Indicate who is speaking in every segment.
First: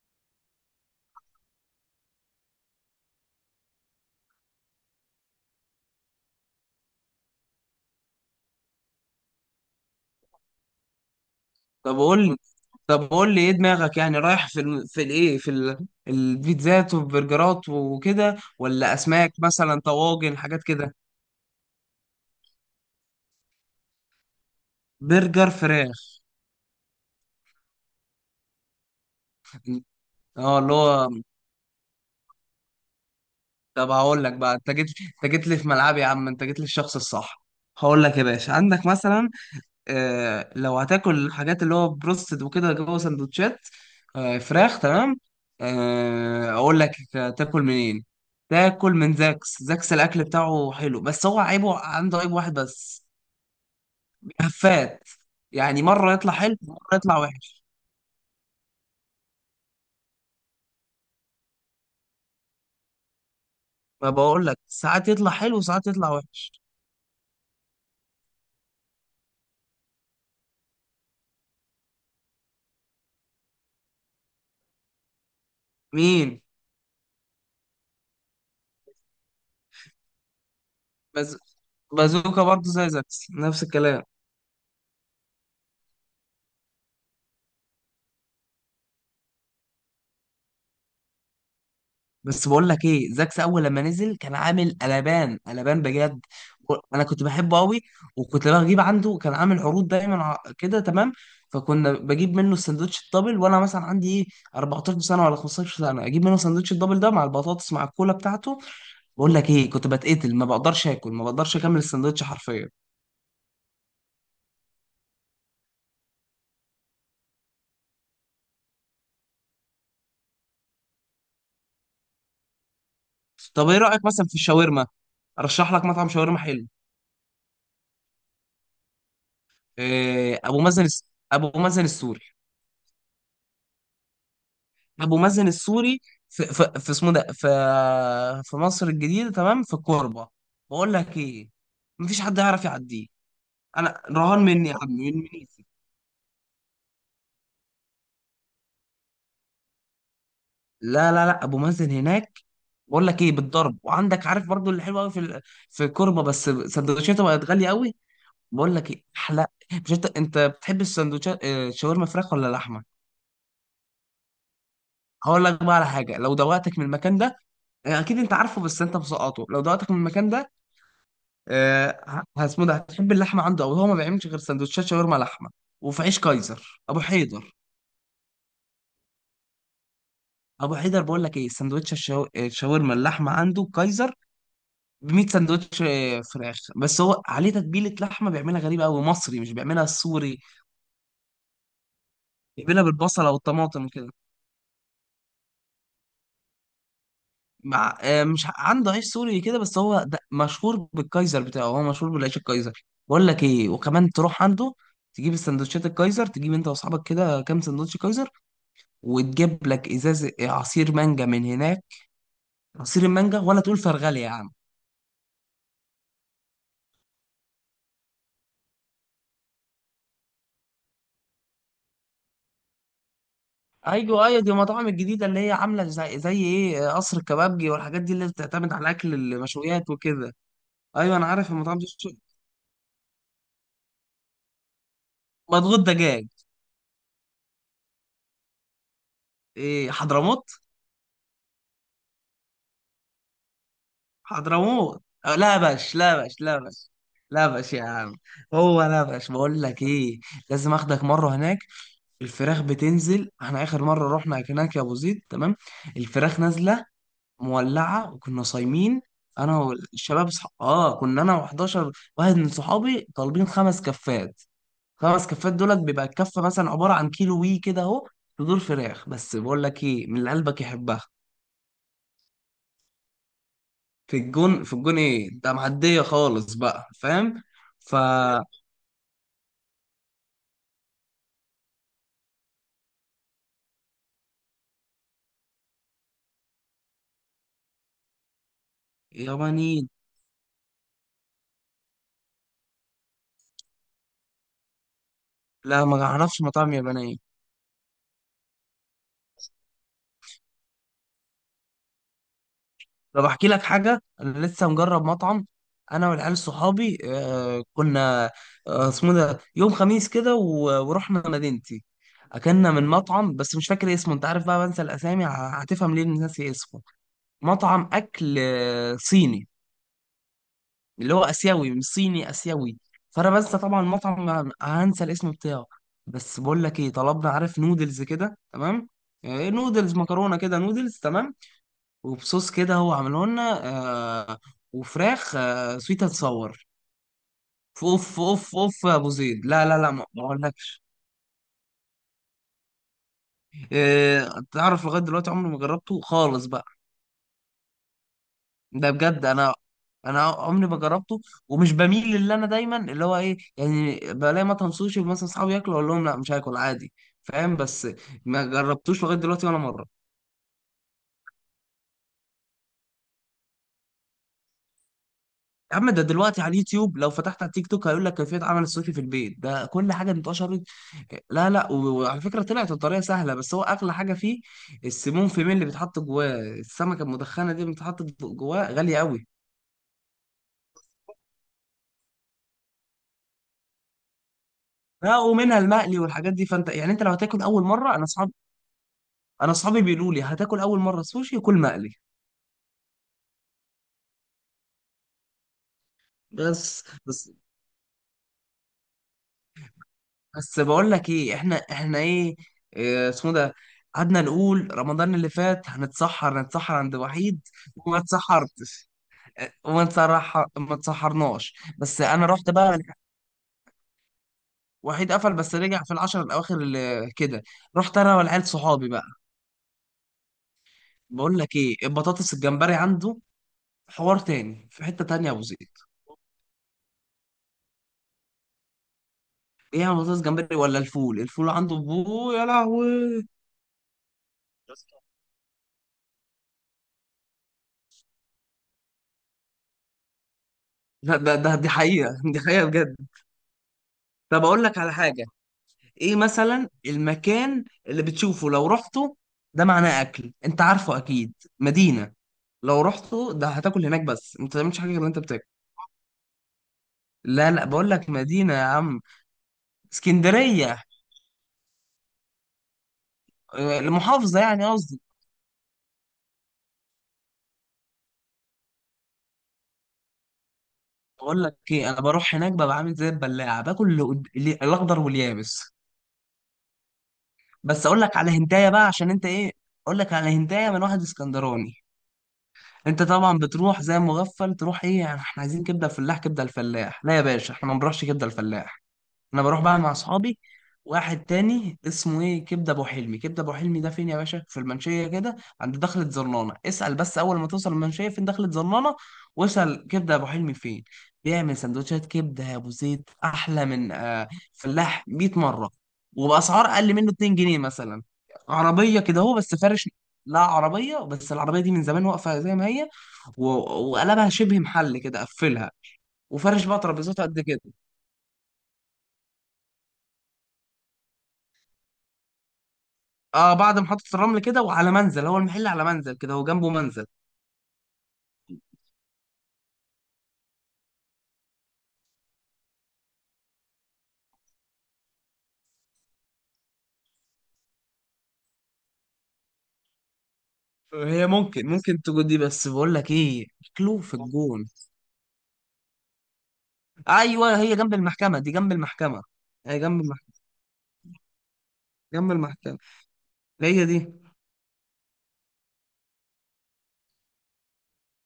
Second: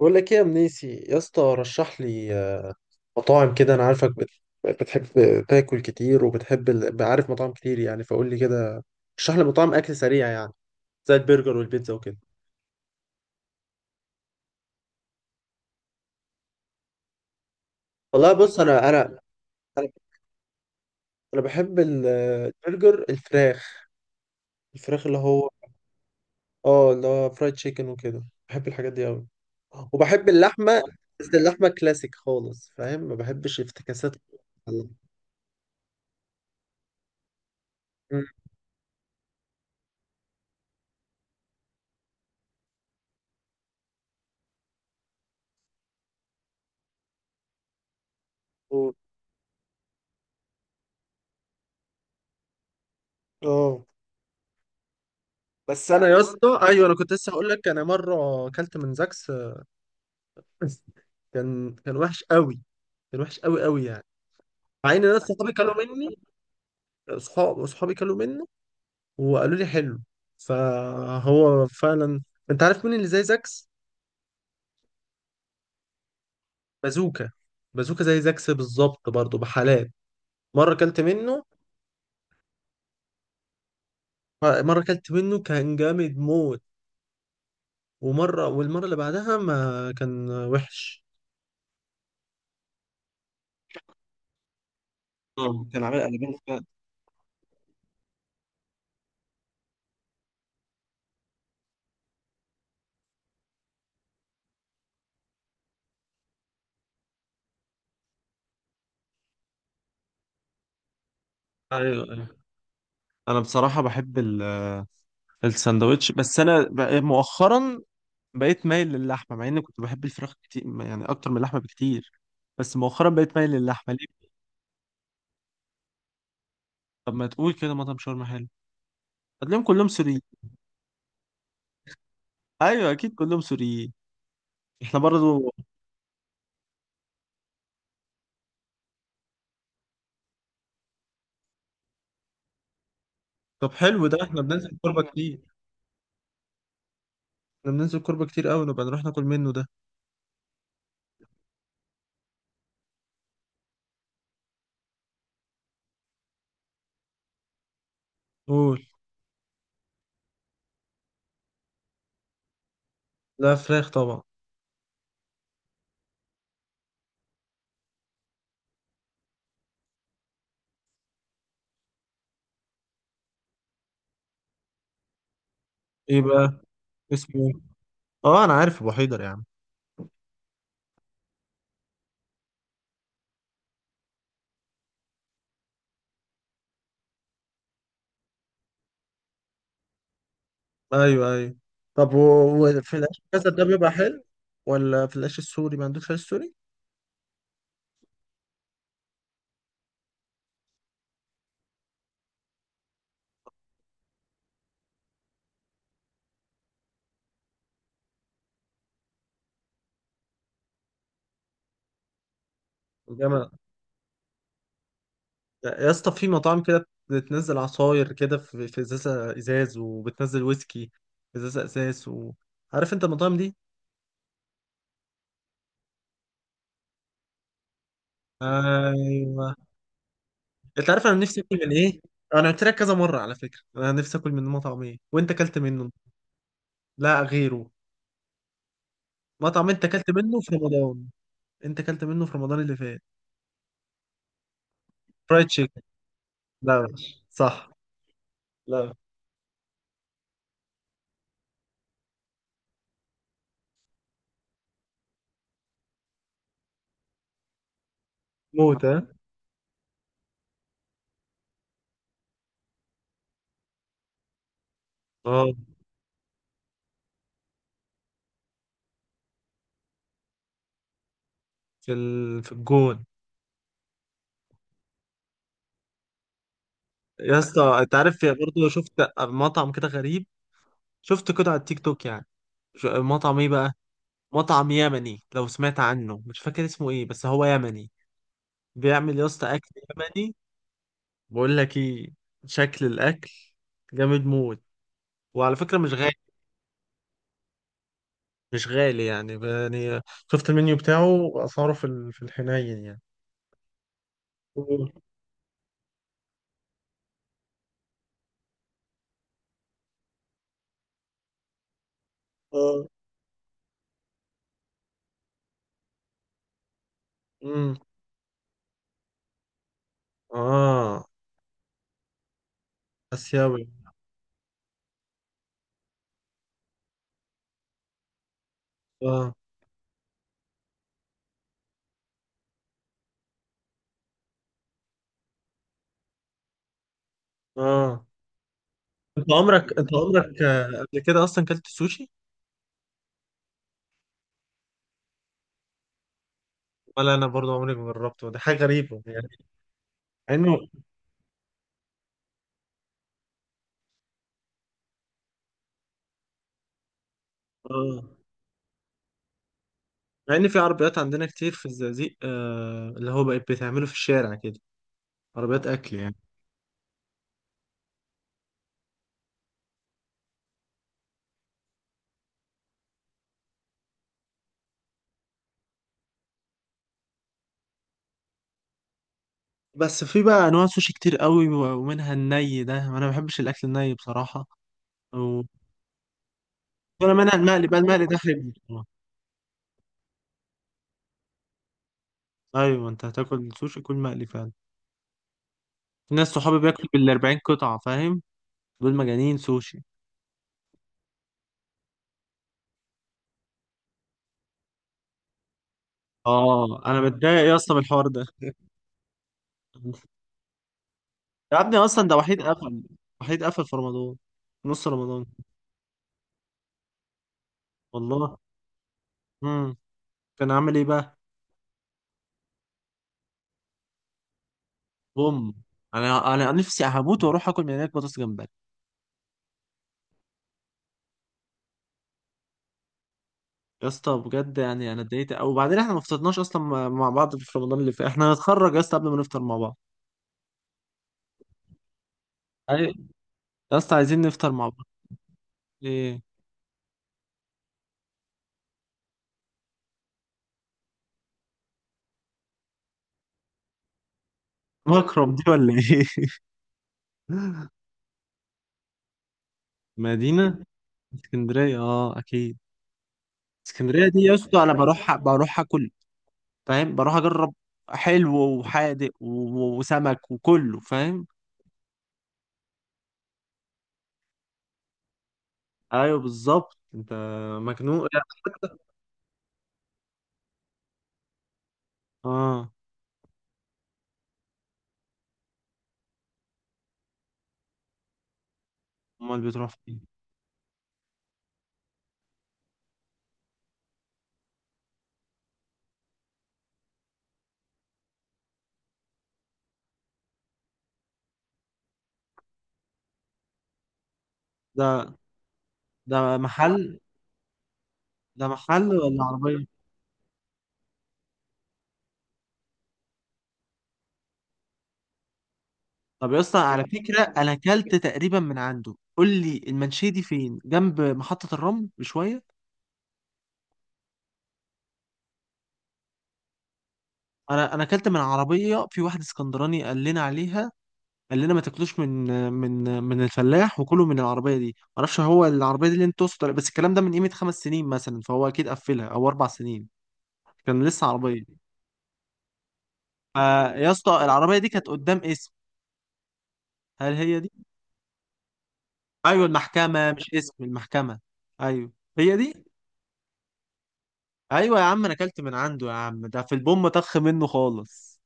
Speaker 1: بقول لك ايه يا منيسي يا اسطى رشح لي مطاعم كده. انا عارفك بتحب تاكل كتير وبتحب عارف مطاعم كتير يعني، فقول لي كده. رشح لي مطاعم اكل سريع يعني، زي البرجر والبيتزا
Speaker 2: طب
Speaker 1: وكده.
Speaker 2: قول لي طب قول لي ايه دماغك، يعني رايح في ال... في الايه في ال... البيتزات والبرجرات
Speaker 1: والله
Speaker 2: وكده،
Speaker 1: بص، انا
Speaker 2: ولا
Speaker 1: انا
Speaker 2: اسماك مثلا،
Speaker 1: انا
Speaker 2: طواجن، حاجات كده؟
Speaker 1: أنا بحب البرجر الفراخ، الفراخ اللي هو
Speaker 2: برجر فراخ،
Speaker 1: اه اللي هو فرايد تشيكن وكده. بحب الحاجات دي قوي، وبحب
Speaker 2: اه اللي
Speaker 1: اللحمه.
Speaker 2: هو،
Speaker 1: بس اللحمه كلاسيك خالص، فاهم؟ ما بحبش
Speaker 2: طب
Speaker 1: افتكاسات
Speaker 2: هقول لك بقى. انت جيت
Speaker 1: اللحمة.
Speaker 2: انت جيت لي في ملعبي يا عم، انت جيت لي الشخص الصح. هقول لك يا
Speaker 1: مم.
Speaker 2: باشا، عندك مثلا لو هتاكل الحاجات اللي هو بروستد وكده جوه سندوتشات فراخ، تمام. اقول لك تاكل منين. تاكل من زاكس. زاكس الاكل بتاعه حلو، بس هو عيبه، عنده عيب واحد بس.
Speaker 1: اه،
Speaker 2: هفات، يعني
Speaker 1: بس انا
Speaker 2: مره
Speaker 1: يا
Speaker 2: يطلع حلو
Speaker 1: اسطى،
Speaker 2: مره
Speaker 1: ايوه انا كنت
Speaker 2: يطلع
Speaker 1: لسه هقول
Speaker 2: وحش.
Speaker 1: لك، انا مره اكلت من زاكس كان وحش قوي، كان وحش قوي قوي يعني.
Speaker 2: ما بقول لك،
Speaker 1: مع ان
Speaker 2: ساعات
Speaker 1: ناس
Speaker 2: يطلع
Speaker 1: صحابي
Speaker 2: حلو
Speaker 1: كلوا
Speaker 2: وساعات يطلع
Speaker 1: مني،
Speaker 2: وحش.
Speaker 1: صحاب صحابي كلوا منه وقالوا لي حلو، فهو فعلا. انت عارف مين اللي زي زاكس؟
Speaker 2: مين؟
Speaker 1: بازوكا. بازوكا زي زاكس بالظبط برضه بحالات. مره اكلت
Speaker 2: بز...
Speaker 1: منه،
Speaker 2: بازوكا برضه زي زاكس، نفس الكلام.
Speaker 1: مره اكلت منه كان جامد موت، ومره والمره اللي بعدها ما كان وحش.
Speaker 2: بس بقول لك ايه، زاكس اول لما نزل كان عامل قلبان قلبان
Speaker 1: كان عامل
Speaker 2: بجد.
Speaker 1: قلبين فعلا.
Speaker 2: انا كنت بحبه قوي، وكنت بجيب عنده، كان عامل عروض دايما كده، تمام. فكنا بجيب منه السندوتش الدبل، وانا مثلا عندي ايه، 14 سنة سنه ولا 15 سنة سنه، اجيب منه السندوتش الدبل ده مع البطاطس مع الكولا بتاعته. بقول لك ايه، كنت بتقتل، ما بقدرش اكل، ما بقدرش اكمل
Speaker 1: ايوه
Speaker 2: السندوتش
Speaker 1: ايوه،
Speaker 2: حرفيا.
Speaker 1: انا بصراحه بحب الساندوتش، بس انا مؤخرا بقيت مايل للحمه، مع اني كنت بحب الفراخ كتير يعني اكتر من اللحمه بكتير. بس مؤخرا بقيت مايل
Speaker 2: طب ايه
Speaker 1: للحمه،
Speaker 2: رايك
Speaker 1: ليه؟
Speaker 2: مثلا في الشاورما؟ ارشح لك مطعم شاورما حلو.
Speaker 1: طب ما تقول كده مطعم شاورما حلو. هتلاقيهم كلهم سوريين.
Speaker 2: إيه، ابو مازن السوري.
Speaker 1: ايوه اكيد كلهم سوريين، احنا
Speaker 2: ابو مازن
Speaker 1: برضو.
Speaker 2: السوري، في اسمه ده، في في مصر الجديده، تمام، في الكوربه. بقول لك ايه، مفيش حد يعرف يعديه.
Speaker 1: طب
Speaker 2: انا
Speaker 1: حلو، ده
Speaker 2: رهان
Speaker 1: احنا
Speaker 2: مني يا
Speaker 1: بننزل
Speaker 2: عم،
Speaker 1: كوربه
Speaker 2: من
Speaker 1: كتير،
Speaker 2: منيسي.
Speaker 1: احنا بننزل كوربه كتير قوي، نبقى نروح ناكل منه ده.
Speaker 2: لا، ابو مازن هناك. بقول لك ايه، بالضرب. وعندك، عارف، برضو اللي حلو قوي في الكوربه، بس سندوتشاته بقت غاليه قوي. بقول
Speaker 1: قول.
Speaker 2: لك ايه احلى. مش انت، انت بتحب السندوتشات شاورما فراخ ولا لحمه؟
Speaker 1: لا فراخ طبعا.
Speaker 2: هقول لك بقى على حاجه، لو دوقتك من المكان ده اكيد انت عارفه، بس انت مسقطه. لو دوقتك من المكان ده آه، اسمه ده، هتحب اللحمه عنده. او هو ما بيعملش غير سندوتشات شاورما لحمه وفي عيش
Speaker 1: ايه بقى،
Speaker 2: كايزر، ابو
Speaker 1: اسمه إيه؟
Speaker 2: حيدر.
Speaker 1: اه انا عارف ابو حيدر يا عم.
Speaker 2: ابو حيدر بقول لك ايه، سندوتش الشاورما اللحمه عنده كايزر، ب 100 سندوتش. فراخ، بس هو عليه تتبيله لحمه بيعملها غريبه قوي، مصري، مش بيعملها السوري.
Speaker 1: ايوه ايوه. طب
Speaker 2: بيعملها
Speaker 1: وفي العيش
Speaker 2: بالبصله
Speaker 1: الأسد ده
Speaker 2: والطماطم
Speaker 1: بيبقى
Speaker 2: وكده.
Speaker 1: حلو ولا في العيش السوري؟ ما عندوش عيش سوري؟
Speaker 2: مع مش عنده عيش سوري كده، بس هو ده مشهور بالكايزر بتاعه، هو مشهور بالعيش الكايزر. بقول لك ايه، وكمان تروح عنده تجيب السندوتشات الكايزر، تجيب انت واصحابك كده كام سندوتش كايزر، وتجيب لك ازاز عصير مانجا من هناك، عصير المانجا،
Speaker 1: جامد.
Speaker 2: ولا تقول فرغلي يا عم.
Speaker 1: يا اسطى في مطاعم كده بتنزل عصاير كده في في ازازه ازاز، وبتنزل ويسكي في ازازه ازاز و... عارف انت المطاعم دي؟
Speaker 2: ايوه ايوه، دي المطاعم الجديده اللي هي عامله زي ايه، قصر الكبابجي والحاجات دي، اللي بتعتمد على اكل
Speaker 1: ايوه.
Speaker 2: المشويات وكده.
Speaker 1: انت عارف انا
Speaker 2: ايوه، انا
Speaker 1: نفسي
Speaker 2: عارف
Speaker 1: اكل من
Speaker 2: المطاعم دي.
Speaker 1: ايه؟ انا قلت لك كذا مره على فكره، انا نفسي اكل من مطعم ايه وانت اكلت
Speaker 2: مضغوط
Speaker 1: منه.
Speaker 2: دجاج.
Speaker 1: لا غيره. مطعم انت
Speaker 2: ايه،
Speaker 1: اكلت منه في
Speaker 2: حضرموت.
Speaker 1: رمضان، انت اكلت منه في رمضان اللي فات.
Speaker 2: حضرموت،
Speaker 1: فرايد
Speaker 2: لا
Speaker 1: تشيكن.
Speaker 2: باش لا باش لا
Speaker 1: لا
Speaker 2: باش
Speaker 1: وحش.
Speaker 2: لا
Speaker 1: صح.
Speaker 2: باش يا عم. هو
Speaker 1: لا.
Speaker 2: لا باش، بقول لك ايه، لازم اخدك مره هناك. الفراخ بتنزل، احنا اخر مره رحنا هناك يا ابو زيد، تمام، الفراخ نازله مولعه، وكنا
Speaker 1: موت
Speaker 2: صايمين.
Speaker 1: ها.
Speaker 2: انا والشباب اه، كنا انا و11 واحد من صحابي طالبين خمس كفات. خمس
Speaker 1: اه،
Speaker 2: كفات دولت بيبقى الكفه مثلا عباره عن كيلو وي كده اهو، صدور فراخ. بس بقول لك ايه، من اللي قلبك يحبها
Speaker 1: في ال... في الجون.
Speaker 2: في الجون. في الجون، ايه ده، معديه خالص بقى،
Speaker 1: يا
Speaker 2: فاهم؟
Speaker 1: اسطى انت
Speaker 2: ف
Speaker 1: عارف برضه، شفت مطعم كده غريب، شفته كده على التيك توك يعني. مطعم ايه بقى، مطعم يمني. لو سمعت عنه، مش فاكر اسمه ايه، بس هو يمني. بيعمل يا اسطى اكل
Speaker 2: ياباني؟
Speaker 1: يمني. بقول لك ايه، شكل الاكل جامد موت، وعلى فكره
Speaker 2: لا،
Speaker 1: مش
Speaker 2: ما
Speaker 1: غالي.
Speaker 2: اعرفش مطاعم يابانيه.
Speaker 1: مش غالي يعني يعني شفت المنيو بتاعه، اسعاره في في الحنين يعني.
Speaker 2: طب احكي لك حاجه، انا لسه
Speaker 1: أوه.
Speaker 2: مجرب مطعم. انا والعيال صحابي، آه كنا اسمه ده، يوم خميس كده ورحنا مدينتي، اكلنا
Speaker 1: اه.
Speaker 2: من مطعم، بس مش فاكر اسمه. انت عارف بقى، بنسى الاسامي، هتفهم ليه إني ناسي اسمه.
Speaker 1: امم.
Speaker 2: مطعم اكل صيني،
Speaker 1: اه.
Speaker 2: اللي هو اسيوي، مش صيني، اسيوي. فانا بنسى
Speaker 1: اسيوي.
Speaker 2: طبعا المطعم، هنسى الاسم بتاعه. بس بقول لك ايه، طلبنا، عارف، نودلز كده، تمام.
Speaker 1: اه.
Speaker 2: نودلز، مكرونه كده، نودلز، تمام، وبصوص كده هو عمله لنا، آه وفراخ، آه، سويت، هتصور.
Speaker 1: اه،
Speaker 2: اوف اوف اوف يا ابو
Speaker 1: انت
Speaker 2: زيد، لا
Speaker 1: عمرك،
Speaker 2: لا
Speaker 1: انت
Speaker 2: لا ما
Speaker 1: عمرك
Speaker 2: اقولكش.
Speaker 1: قبل كده اصلا كلت سوشي؟
Speaker 2: آه، تعرف لغايه دلوقتي عمري ما جربته خالص بقى.
Speaker 1: ولا انا برضو عمري ما جربته، دي حاجه
Speaker 2: ده
Speaker 1: غريبه
Speaker 2: بجد،
Speaker 1: يعني.
Speaker 2: انا
Speaker 1: مع انه
Speaker 2: عمري ما جربته. ومش بميل للي، انا دايما اللي هو ايه، يعني بلاقي مطعم سوشي مثلا، اصحابي ياكلوا، اقول لهم لا، مش هاكل، عادي، فاهم. بس
Speaker 1: اه،
Speaker 2: ما جربتوش لغايه دلوقتي ولا مره.
Speaker 1: مع ان في عربيات عندنا كتير في الزقازيق آه، اللي هو بقت بتعمله في الشارع كده، عربيات
Speaker 2: يا عم،
Speaker 1: اكل
Speaker 2: ده
Speaker 1: يعني.
Speaker 2: دلوقتي على اليوتيوب، لو فتحت على التيك توك هيقول لك كيفية عمل السوشي في البيت، ده كل حاجة انتشرت. لا لا، وعلى فكرة، طلعت الطريقة سهلة، بس هو أغلى حاجة فيه السيمون فيمين اللي بيتحط جواه، السمكة المدخنة دي اللي بتتحط جواه غالية قوي.
Speaker 1: بس في بقى انواع سوشي كتير قوي ومنها الني، ده انا ما بحبش الاكل الني بصراحه.
Speaker 2: لا،
Speaker 1: و-
Speaker 2: ومنها المقلي والحاجات دي، فانت يعني، انت لو
Speaker 1: ولا منها
Speaker 2: هتاكل اول
Speaker 1: المقلي بقى،
Speaker 2: مره،
Speaker 1: المقلي ده حلو بصراحة.
Speaker 2: انا اصحابي بيقولوا لي هتاكل اول مره سوشي، كل مقلي.
Speaker 1: ايوه، انت هتاكل سوشي كل مقلي فعلا. في ناس صحابي
Speaker 2: بس
Speaker 1: بياكلوا بال
Speaker 2: بس
Speaker 1: 40 قطعه فاهم، دول مجانين سوشي.
Speaker 2: بس بقول لك ايه، احنا ايه، إيه اسمه ده، قعدنا نقول رمضان اللي فات هنتسحر
Speaker 1: اه،
Speaker 2: عند
Speaker 1: انا متضايق
Speaker 2: وحيد،
Speaker 1: يا اسطى من
Speaker 2: وما
Speaker 1: الحوار ده.
Speaker 2: اتسحرتش، وما تصرح، ما تسحرناش.
Speaker 1: يا ابني
Speaker 2: بس
Speaker 1: اصلا ده
Speaker 2: انا
Speaker 1: وحيد
Speaker 2: رحت بقى
Speaker 1: قفل،
Speaker 2: يعني.
Speaker 1: وحيد قفل في رمضان، نص
Speaker 2: وحيد
Speaker 1: رمضان.
Speaker 2: قفل بس رجع في العشر الاواخر اللي كده. رحت انا
Speaker 1: والله.
Speaker 2: والعيال صحابي بقى.
Speaker 1: امم. كان عامل ايه بقى؟
Speaker 2: بقول لك ايه، البطاطس الجمبري عنده حوار تاني في حتة تانية يا ابو
Speaker 1: بوم،
Speaker 2: زيد.
Speaker 1: انا انا نفسي هموت واروح اكل من هناك بطاطس جمبري.
Speaker 2: ايه يا بطاطس جمبري، ولا الفول، الفول عنده، بو يا لهوي.
Speaker 1: يا اسطى بجد يعني انا اتضايقت قوي، وبعدين احنا ما فطرناش اصلا مع بعض في رمضان اللي فات. احنا هنتخرج يا اسطى قبل ما نفطر مع بعض.
Speaker 2: لا، ده دي حقيقة، دي حقيقة
Speaker 1: ايوه.
Speaker 2: بجد.
Speaker 1: يا اسطى عايزين
Speaker 2: طب
Speaker 1: نفطر
Speaker 2: أقول
Speaker 1: مع
Speaker 2: لك
Speaker 1: بعض.
Speaker 2: على حاجة. إيه
Speaker 1: ايه.
Speaker 2: مثلا المكان اللي بتشوفه، لو رحته، ده معناه أكل أنت عارفه أكيد. مدينة، لو رحته ده هتاكل هناك، بس أنت ما تعملش حاجة غير اللي أنت
Speaker 1: مكرم دي
Speaker 2: بتاكل.
Speaker 1: ولا ايه؟
Speaker 2: لا، بقول لك مدينة يا عم.
Speaker 1: مدينة.
Speaker 2: اسكندرية،
Speaker 1: اسكندرية. اه اكيد. اسكندرية دي يا
Speaker 2: المحافظة
Speaker 1: اسطى
Speaker 2: يعني،
Speaker 1: انا
Speaker 2: قصدي.
Speaker 1: بروح، بروح اكل، فاهم، بروح اجرب حلو وحادق وسمك وكله، فاهم.
Speaker 2: بقول لك ايه، انا بروح هناك ببقى عامل زي البلاعة، باكل الاخضر واليابس.
Speaker 1: ايوه بالظبط انت
Speaker 2: بس اقول
Speaker 1: مجنون.
Speaker 2: لك على هنتايه بقى، عشان انت ايه. اقول لك على هنتايه من واحد اسكندراني.
Speaker 1: اه،
Speaker 2: انت طبعا بتروح زي مغفل، تروح ايه، يعني احنا عايزين كبده فلاح، كبده الفلاح؟ لا يا باشا، احنا ما بنروحش كبده الفلاح.
Speaker 1: امال
Speaker 2: انا بروح
Speaker 1: بتروح
Speaker 2: بقى مع
Speaker 1: فين؟
Speaker 2: اصحابي واحد تاني اسمه ايه، كبده ابو حلمي. كبده ابو حلمي ده فين يا باشا؟ في المنشيه كده عند دخله زرنانه. اسال بس، اول ما توصل المنشيه، فين دخله زرنانه، واسال كبده ابو حلمي فين. بيعمل سندوتشات كبده يا ابو زيد احلى من آه فلاح
Speaker 1: ده
Speaker 2: 100 مره،
Speaker 1: ده
Speaker 2: وباسعار اقل
Speaker 1: محل.
Speaker 2: منه 2 جنيه مثلا.
Speaker 1: ده محل
Speaker 2: عربيه كده
Speaker 1: ولا
Speaker 2: هو، بس
Speaker 1: عربية؟
Speaker 2: فارش. لا عربيه، بس العربيه دي من زمان واقفه زي ما هي، و- وقلبها شبه محل كده، قفلها
Speaker 1: طب يا اسطى
Speaker 2: وفارش بقى
Speaker 1: على
Speaker 2: ترابيزات
Speaker 1: فكرة
Speaker 2: قد
Speaker 1: انا
Speaker 2: كده.
Speaker 1: اكلت تقريبا من عنده. قول لي المنشية دي فين، جنب محطة الرمل بشوية؟
Speaker 2: اه، بعد محطة الرمل كده، وعلى منزل، هو المحل على منزل كده، هو جنبه منزل.
Speaker 1: انا انا اكلت من عربية، في واحد اسكندراني قال لنا عليها، قال لنا ما تاكلوش من من الفلاح، وكلوا من العربية دي. ما اعرفش هو العربية دي اللي انت تقصد بس الكلام ده من قيمة خمس سنين مثلا، فهو اكيد قفلها، او اربع سنين. كان لسه
Speaker 2: هي
Speaker 1: عربية.
Speaker 2: ممكن ممكن تكون دي، بس بقول لك ايه،
Speaker 1: فيا
Speaker 2: كلو في
Speaker 1: اسطى العربية
Speaker 2: الجون.
Speaker 1: دي كانت قدام اسم، هل هي دي؟
Speaker 2: ايوه، هي جنب المحكمة دي، جنب المحكمة.
Speaker 1: ايوه
Speaker 2: هي جنب
Speaker 1: المحكمة، مش
Speaker 2: المحكمة،
Speaker 1: اسم المحكمة. ايوه
Speaker 2: جنب
Speaker 1: هي دي.
Speaker 2: المحكمة. هي دي.
Speaker 1: ايوه يا عم انا اكلت من عنده يا عم، ده في البوم طخ منه خالص.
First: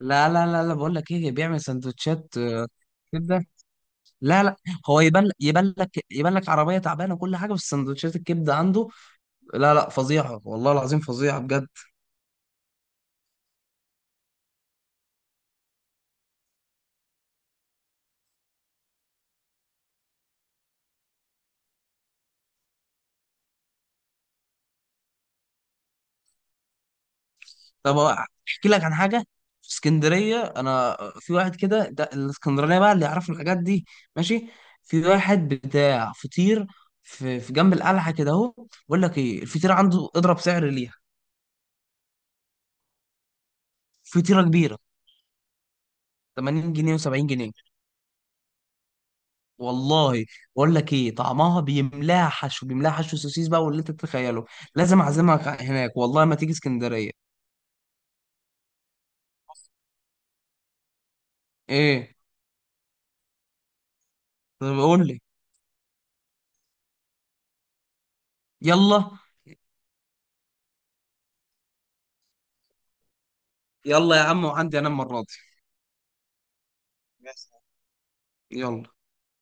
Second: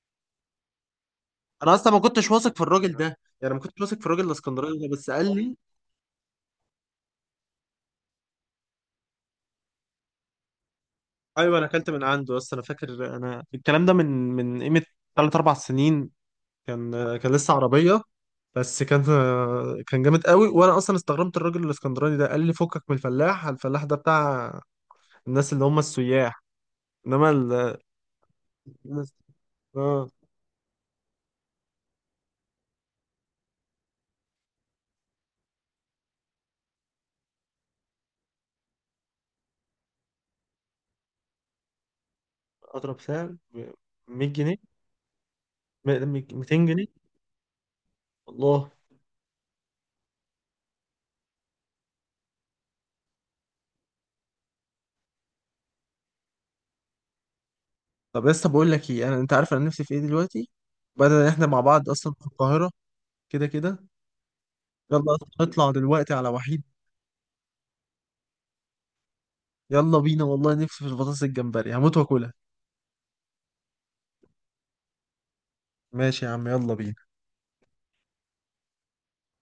Speaker 2: لا بقول لك ايه، بيعمل
Speaker 1: انا اصلا ما كنتش
Speaker 2: سندوتشات
Speaker 1: واثق في الراجل ده،
Speaker 2: كبدة.
Speaker 1: يعني ما كنتش واثق في الراجل
Speaker 2: لا لا،
Speaker 1: الاسكندراني ده،
Speaker 2: هو
Speaker 1: بس
Speaker 2: يبان
Speaker 1: قال لي.
Speaker 2: يبان لك يبان لك عربية تعبانة وكل حاجة، بس سندوتشات الكبدة عنده لا لا، فظيعة والله العظيم، فظيعة
Speaker 1: ايوه انا
Speaker 2: بجد.
Speaker 1: اكلت من عنده، بس انا فاكر انا الكلام ده من قيمه ثلاث اربع سنين. كان كان لسه عربيه، بس كان جامد قوي. وانا اصلا استغربت الراجل الاسكندراني ده، قال لي فكك من الفلاح، الفلاح ده بتاع الناس اللي هم السياح، انما ال...
Speaker 2: طب احكي لك عن
Speaker 1: الناس-
Speaker 2: حاجه في
Speaker 1: اه
Speaker 2: اسكندريه. انا في واحد كده، ده الاسكندرانيه بقى اللي يعرفوا الحاجات دي، ماشي، في واحد بتاع فطير في جنب القلعه كده اهو. بقول لك ايه، الفطيره عنده اضرب سعر ليها.
Speaker 1: اضرب سعر ب 100
Speaker 2: فطيره
Speaker 1: جنيه
Speaker 2: كبيره،
Speaker 1: م- 200
Speaker 2: 80
Speaker 1: جنيه
Speaker 2: جنيه و70 جنيه.
Speaker 1: والله.
Speaker 2: والله. بقول لك ايه طعمها، بيملاها حشو، بيملاها حشو سوسيس بقى واللي انت تتخيله. لازم اعزمك هناك، والله ما تيجي اسكندريه.
Speaker 1: طب لسه بقول لك ايه، انا انت عارف انا نفسي في ايه دلوقتي؟ بدل ان احنا مع بعض اصلا
Speaker 2: ايه؟
Speaker 1: في القاهره، كده كده
Speaker 2: طب قول
Speaker 1: يلا
Speaker 2: لي.
Speaker 1: أصلاً نطلع دلوقتي على وحيد.
Speaker 2: يلا.
Speaker 1: يلا بينا والله، نفسي في البطاطس الجمبري هموت واكلها.
Speaker 2: يلا يا عم، وعندي انام المره دي.
Speaker 1: ماشي يا عم، يلا بينا.
Speaker 2: يلا.